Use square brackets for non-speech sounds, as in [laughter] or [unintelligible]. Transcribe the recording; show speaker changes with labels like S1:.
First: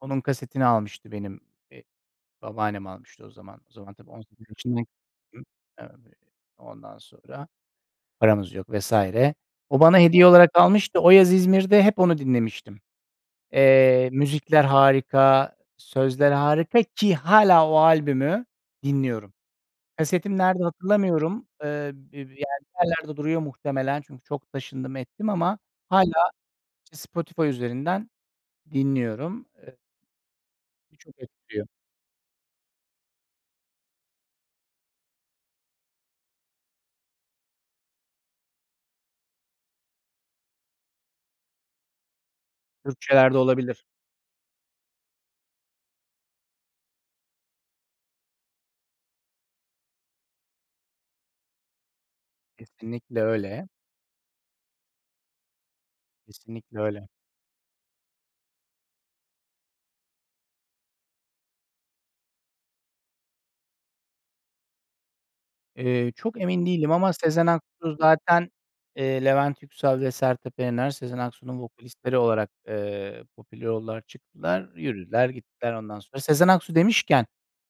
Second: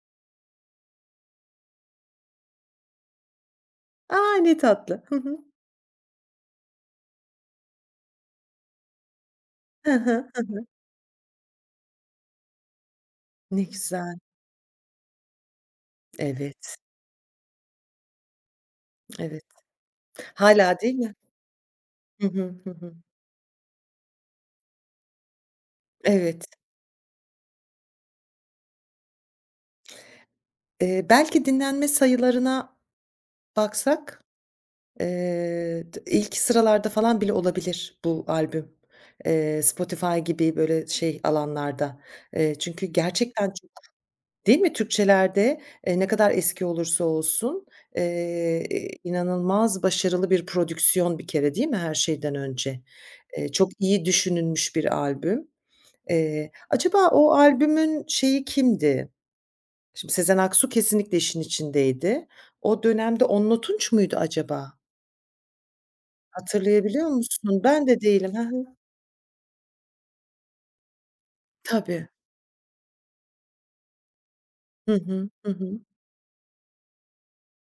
S1: Onun kasetini almıştı benim, eee, babaannem almıştı o zaman. O zaman tabii on
S2: A!
S1: sekiz
S2: Ne
S1: yaşındayım.
S2: tatlı. Hı hı.
S1: [unintelligible] Evet, ondan sonra paramız yok vs. O
S2: Hı
S1: bana hediye
S2: hı. Hı
S1: olarak
S2: hı.
S1: almıştı. O yaz İzmir'de hep onu dinlemiştim.
S2: Ne
S1: Eee,
S2: güzel.
S1: müzikler harika, sözler
S2: Evet.
S1: harika ki hâlâ o albümü dinliyorum.
S2: Evet.
S1: Kasetim nerede
S2: Hâlâ değil mi?
S1: hatırlamıyorum. Eee, bi bi
S2: Hı
S1: yani
S2: hı. Hı
S1: bir
S2: hı.
S1: yerlerde duruyor muhtemelen çünkü çok taşındım ettim ama hâlâ
S2: Evet.
S1: Spotify üzerinden dinliyorum. E Bir
S2: Eee,
S1: çok
S2: belki
S1: etkiliyor.
S2: dinlenme sayılarına baksak, eee, tı ilk sıralarda falan bile olabilir bu albüm, eee, Spotify gibi böyle şey alanlarda. Eee, çünkü
S1: Türkçelerde
S2: gerçekten çok
S1: olabilir.
S2: değil mi Türkçelerde, eee, ne kadar eski olursa olsun, eee, inanılmaz başarılı bir prodüksiyon bir kere değil mi her şeyden önce?
S1: Kesinlikle
S2: Eee,
S1: öyle.
S2: çok iyi düşünülmüş bir albüm. Eee,
S1: Kesinlikle
S2: acaba
S1: öyle.
S2: o albümün şeyi kimdi? Şimdi Sezen Aksu kesinlikle işin içindeydi. O dönemde Onno Tunç muydu acaba?
S1: Eee, çok emin değilim
S2: Hatırlayabiliyor
S1: ama Sezen
S2: musun? Ben
S1: Aksu
S2: de değilim. Hı
S1: zaten,
S2: hı.
S1: eee, Levent Yüksel ve Sertab Erener, Sezen Aksu'nun
S2: Tabii.
S1: vokalistleri olarak, eee, popüler oldular. Çıktılar,
S2: Hı
S1: yürüdüler,
S2: hı. Hı
S1: gittiler.
S2: hı.
S1: Ondan sonra Sezen Aksu demişken